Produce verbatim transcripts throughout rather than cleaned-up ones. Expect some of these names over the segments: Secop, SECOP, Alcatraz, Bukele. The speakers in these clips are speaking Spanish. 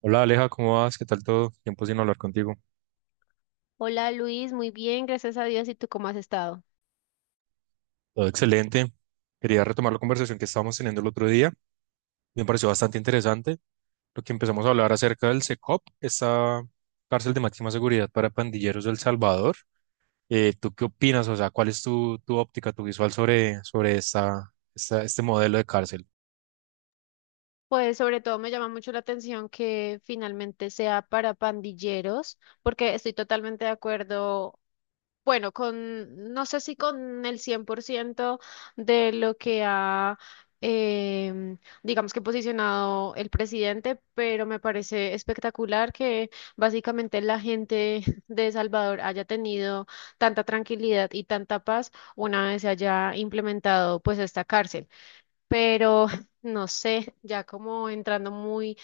Hola Aleja, ¿cómo vas? ¿Qué tal todo? Tiempo sin hablar contigo. Hola Luis, muy bien, gracias a Dios. ¿Y tú cómo has estado? Todo excelente. Quería retomar la conversación que estábamos teniendo el otro día. Me pareció bastante interesante lo que empezamos a hablar acerca del Secop, esta cárcel de máxima seguridad para pandilleros del Salvador. Eh, ¿tú qué opinas? O sea, ¿cuál es tu, tu óptica, tu visual sobre, sobre esta, esta- este modelo de cárcel? Pues sobre todo me llama mucho la atención que finalmente sea para pandilleros, porque estoy totalmente de acuerdo, bueno, con, no sé si con el cien por ciento de lo que ha, em, digamos que posicionado el presidente, pero me parece espectacular que básicamente la gente de Salvador haya tenido tanta tranquilidad y tanta paz una vez se haya implementado pues esta cárcel. Pero no sé, ya como entrando muy,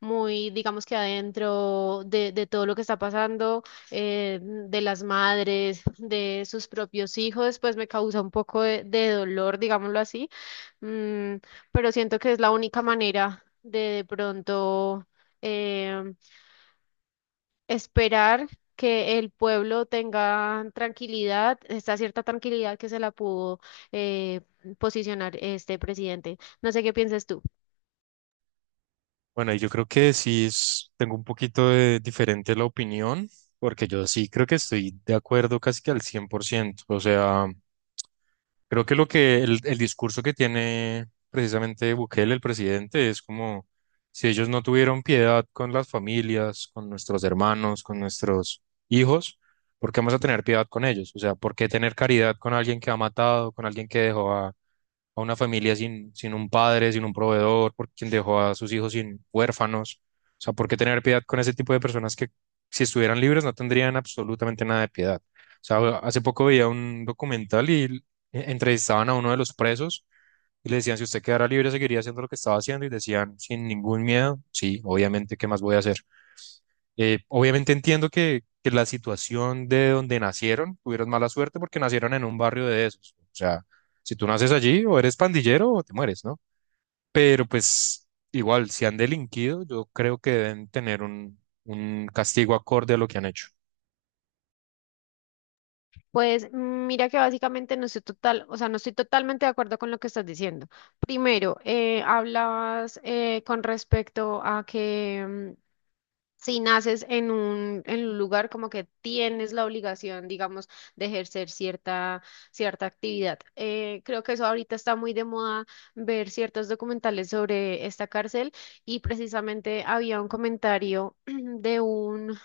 muy, digamos que adentro de, de todo lo que está pasando, eh, de las madres, de sus propios hijos, pues me causa un poco de, de dolor, digámoslo así. Mm, pero siento que es la única manera de de pronto, em, esperar que el pueblo tenga tranquilidad, esta cierta tranquilidad que se la pudo, eh, posicionar este presidente. No sé qué piensas tú. Bueno, y yo creo que sí es- tengo un poquito de diferente la opinión, porque yo sí creo que estoy de acuerdo casi que al cien por ciento. O sea... Creo que lo que el, el discurso que tiene precisamente Bukele, el presidente, es como si ellos no tuvieron piedad con las familias, con nuestros hermanos, con nuestros hijos, ¿por qué vamos a tener piedad con ellos? O sea, ¿por qué tener caridad con alguien que ha matado, con alguien que dejó a a una familia sin, sin un padre, sin un proveedor, por quien dejó a sus hijos sin huérfanos. O sea, ¿por qué tener piedad con ese tipo de personas que si estuvieran libres no tendrían absolutamente nada de piedad? O sea, hace poco veía un documental y l- entrevistaban a uno de los presos y le decían, si usted quedara libre, seguiría haciendo lo que estaba haciendo y decían, sin ningún miedo, sí, obviamente, ¿qué más voy a hacer? Eh, obviamente entiendo que, que la situación de donde nacieron tuvieron mala suerte porque nacieron en un barrio de esos. O sea, si tú naces allí o eres pandillero o te mueres, ¿no? Pero pues igual, si han delinquido, yo creo que deben tener un, un castigo acorde a lo que han hecho. Pues mm, mira que básicamente no estoy total, o sea, no estoy totalmente de acuerdo con lo que estás diciendo. Primero, eh, hablabas eh, con respecto a que mm, si naces en un, en un lugar como que tienes la obligación, digamos, de ejercer cierta, cierta actividad. Eh, creo que eso ahorita está muy de moda ver ciertos documentales sobre esta cárcel y precisamente había un comentario de un...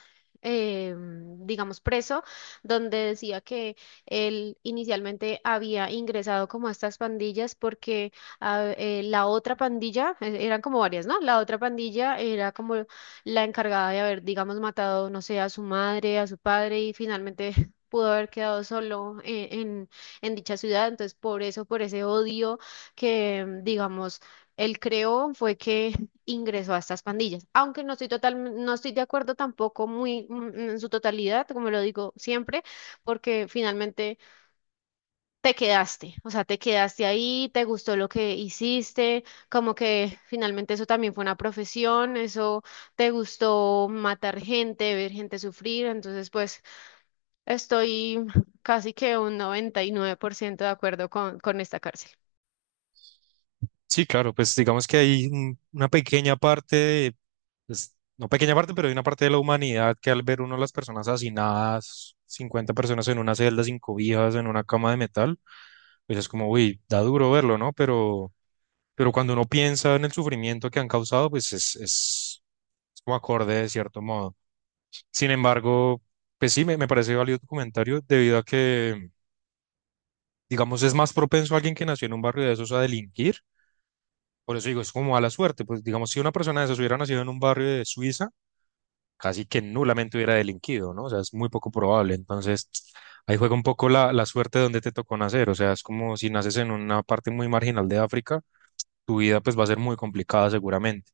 eh, digamos preso, donde decía que él inicialmente había ingresado como a estas pandillas porque ah, eh, la otra pandilla, eh, eran como varias, ¿no? La otra pandilla era como la encargada de haber, digamos, matado, no sé, a su madre, a su padre y finalmente pudo haber quedado solo en, en, en dicha ciudad. Entonces, por eso, por ese odio que, mm, digamos, él creó fue que ingresó a estas pandillas. Aunque no estoy total, no estoy de acuerdo tampoco muy mm, en su totalidad, como lo digo siempre, porque finalmente te quedaste, o sea, te quedaste ahí, te gustó lo que hiciste, como que finalmente eso también fue una profesión, eso te gustó matar gente, ver gente sufrir, entonces pues estoy casi que un noventa y nueve por ciento de acuerdo con, con esta cárcel. Sí, claro, pues digamos que hay un- una pequeña parte, de- pues, no pequeña parte, pero hay una parte de la humanidad que al ver uno a las personas hacinadas, cincuenta personas en una celda sin cobijas, en una cama de metal, pues es como, uy, da duro verlo, ¿no? Pero, pero cuando uno piensa en el sufrimiento que han causado, pues es, es, es como acorde de cierto modo. Sin embargo, pues sí, me, me parece válido tu comentario debido a que, digamos, es más propenso alguien que nació en un barrio de esos a delinquir. Por eso digo, es como mala suerte. Pues digamos, si una persona de esas hubiera nacido en un barrio de Suiza, casi que nulamente hubiera delinquido, ¿no? O sea, es muy poco probable. Entonces, ahí juega un poco la, la suerte de donde te tocó nacer. O sea, es como si naces en una parte muy marginal de África, tu vida pues va a ser muy complicada seguramente.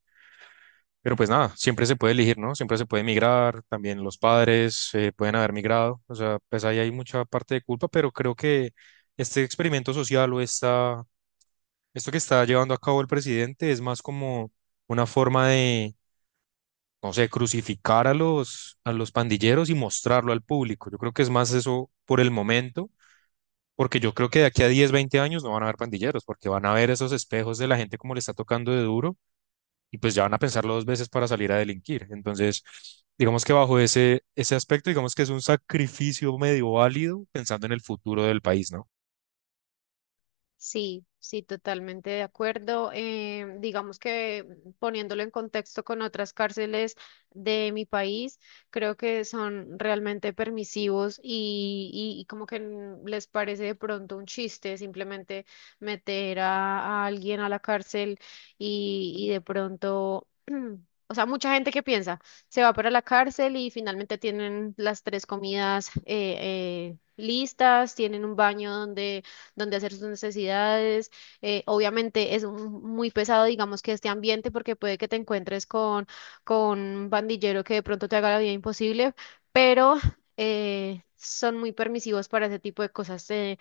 Pero pues nada, siempre se puede elegir, ¿no? Siempre se puede migrar, también los padres eh, pueden haber migrado, o sea, pues ahí hay mucha parte de culpa, pero creo que este experimento social o esta, esto que está llevando a cabo el presidente es más como una forma de, no sé, crucificar a los, a los pandilleros y mostrarlo al público. Yo creo que es más eso por el momento, porque yo creo que de aquí a diez veinte años no van a haber pandilleros, porque van a ver esos espejos de la gente como le está tocando de duro y pues ya van a pensarlo dos veces para salir a delinquir. Entonces, digamos que bajo ese, ese aspecto, digamos que es un sacrificio medio válido pensando en el futuro del país, ¿no? Sí, sí, totalmente de acuerdo. Eh, digamos que poniéndolo en contexto con otras cárceles de mi país, creo que son realmente permisivos y, y- y como que n- les parece de pronto un chiste simplemente meter a, a alguien a la cárcel y, y de pronto... O sea, mucha gente que piensa, se va para la cárcel y finalmente tienen las tres comidas eh, eh, listas, tienen un baño donde donde hacer sus necesidades. Eh, obviamente es un- muy pesado, digamos, que este ambiente, porque puede que te encuentres con, con un pandillero que de pronto te haga la vida imposible, pero eh, son muy permisivos para ese tipo de cosas. Te-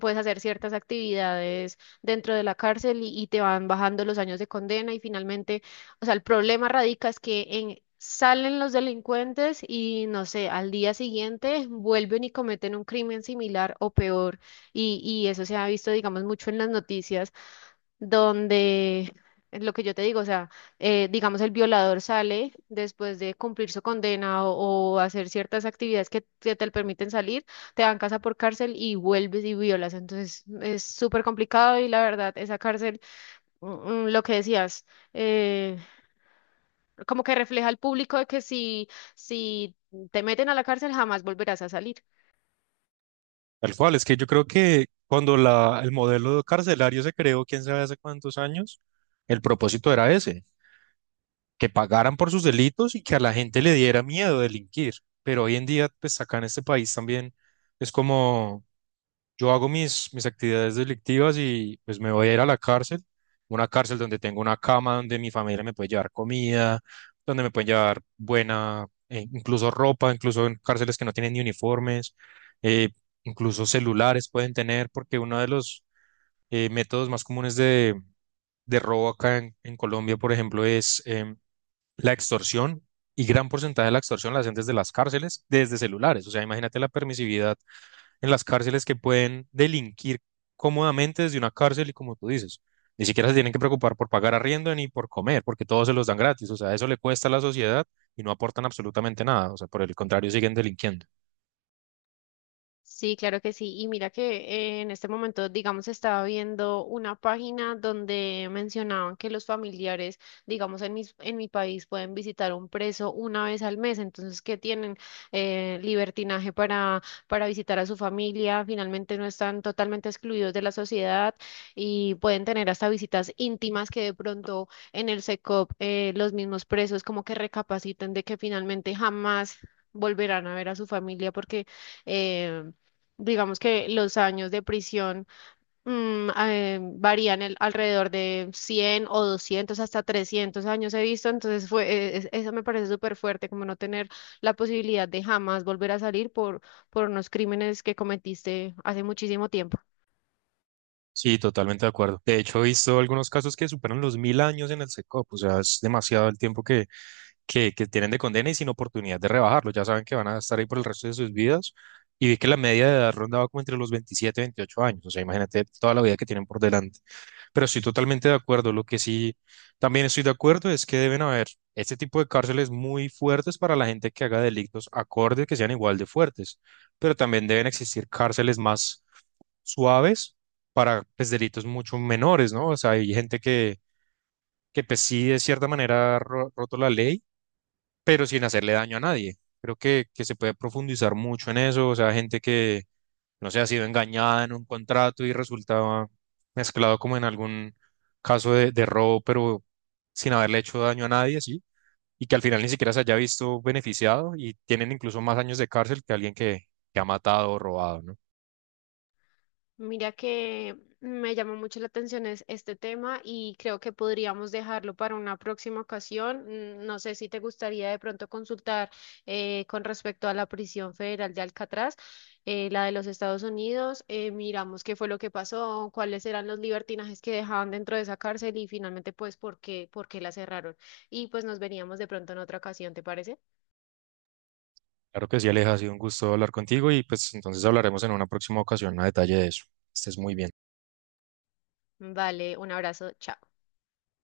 puedes hacer ciertas actividades dentro de la cárcel y, y te van bajando los años de condena y finalmente, o sea, el problema radica es que en- salen los delincuentes y no sé, al día siguiente vuelven y cometen un crimen similar o peor. Y, y eso se ha visto, digamos, mucho en las noticias, donde es lo que yo te digo, o sea, eh, digamos, el violador sale después de cumplir su condena o, o hacer ciertas actividades que, que te permiten salir, te dan casa por cárcel y vuelves y violas. Entonces es súper complicado y la verdad, esa cárcel, mm, mm, lo que decías, eh, como que refleja al público de que si, si te meten a la cárcel jamás volverás a salir. Tal cual, es que yo creo que cuando la, el modelo carcelario se creó, quién sabe hace cuántos años, el propósito era ese, que pagaran por sus delitos y que a la gente le diera miedo delinquir. Pero hoy en día, pues acá en este país también es como yo hago mis, mis actividades delictivas y pues me voy a ir a la cárcel, una cárcel donde tengo una cama, donde mi familia me puede llevar comida, donde me pueden llevar buena, eh, incluso ropa, incluso en cárceles que no tienen ni uniformes, eh, incluso celulares pueden tener, porque uno de los eh, métodos más comunes de, de robo acá en, en Colombia, por ejemplo, es em, la extorsión. Y gran porcentaje de la extorsión la hacen desde las cárceles, desde celulares. O sea, imagínate la permisividad en las cárceles que pueden delinquir cómodamente desde una cárcel y como tú dices, ni siquiera se tienen que preocupar por pagar arriendo ni por comer, porque todos se los dan gratis. O sea, eso le cuesta a la sociedad y no aportan absolutamente nada. O sea, por el contrario, siguen delinquiendo. Sí, claro que sí. Y mira que eh, en este momento, digamos, estaba viendo una página donde mencionaban que los familiares, digamos, en mi, en mi país pueden visitar a un preso una vez al mes. Entonces, que tienen eh, libertinaje para, para visitar a su familia. Finalmente no están totalmente excluidos de la sociedad y pueden tener hasta visitas íntimas que de pronto en el S E C O P, eh, los mismos presos como que recapaciten de que finalmente jamás volverán a ver a su familia porque... em, digamos que los años de prisión mm, eh, varían el- alrededor de cien o doscientos hasta trescientos años he visto, entonces fue, eh, es- eso me parece súper fuerte, como no tener la posibilidad de jamás volver a salir por, por unos crímenes que cometiste hace muchísimo tiempo. Sí, totalmente de acuerdo. De hecho, he visto algunos casos que superan los mil años en el SECOP. O sea, es demasiado el tiempo que, que, que tienen de condena y sin oportunidad de rebajarlo. Ya saben que van a estar ahí por el resto de sus vidas. Y vi que la media de edad rondaba como entre los veintisiete y veintiocho años. O sea, imagínate toda la vida que tienen por delante. Pero estoy totalmente de acuerdo. Lo que sí también estoy de acuerdo es que deben haber este tipo de cárceles muy fuertes para la gente que haga delitos acordes que sean igual de fuertes. Pero también deben existir cárceles más suaves para pues, delitos mucho menores, ¿no? O sea, hay gente que, que pues, sí de cierta manera ha ro- roto la ley, pero sin hacerle daño a nadie. Creo que, que se puede profundizar mucho en eso. O sea, gente que no sé, ha sido engañada en un contrato y resultaba mezclado como en algún caso de, de robo, pero sin haberle hecho daño a nadie, ¿sí? Y que al final ni siquiera se haya visto beneficiado y tienen incluso más años de cárcel que alguien que, que ha matado o robado, ¿no? Mira que me llamó mucho la atención es- este tema y creo que podríamos dejarlo para una próxima ocasión. Mm, no sé si te gustaría de pronto consultar eh, con respecto a la prisión federal de Alcatraz, eh, la de los Estados Unidos. Eh, miramos qué fue lo que pasó, cuáles eran los libertinajes que dejaban dentro de esa cárcel y finalmente pues por qué, por qué la cerraron. Y pues nos veríamos de pronto en otra ocasión, ¿te parece? Claro que sí, Aleja, ha sido un gusto hablar contigo y pues entonces hablaremos en una próxima ocasión a detalle de eso. Estés muy bien. Vale, un abrazo, chao.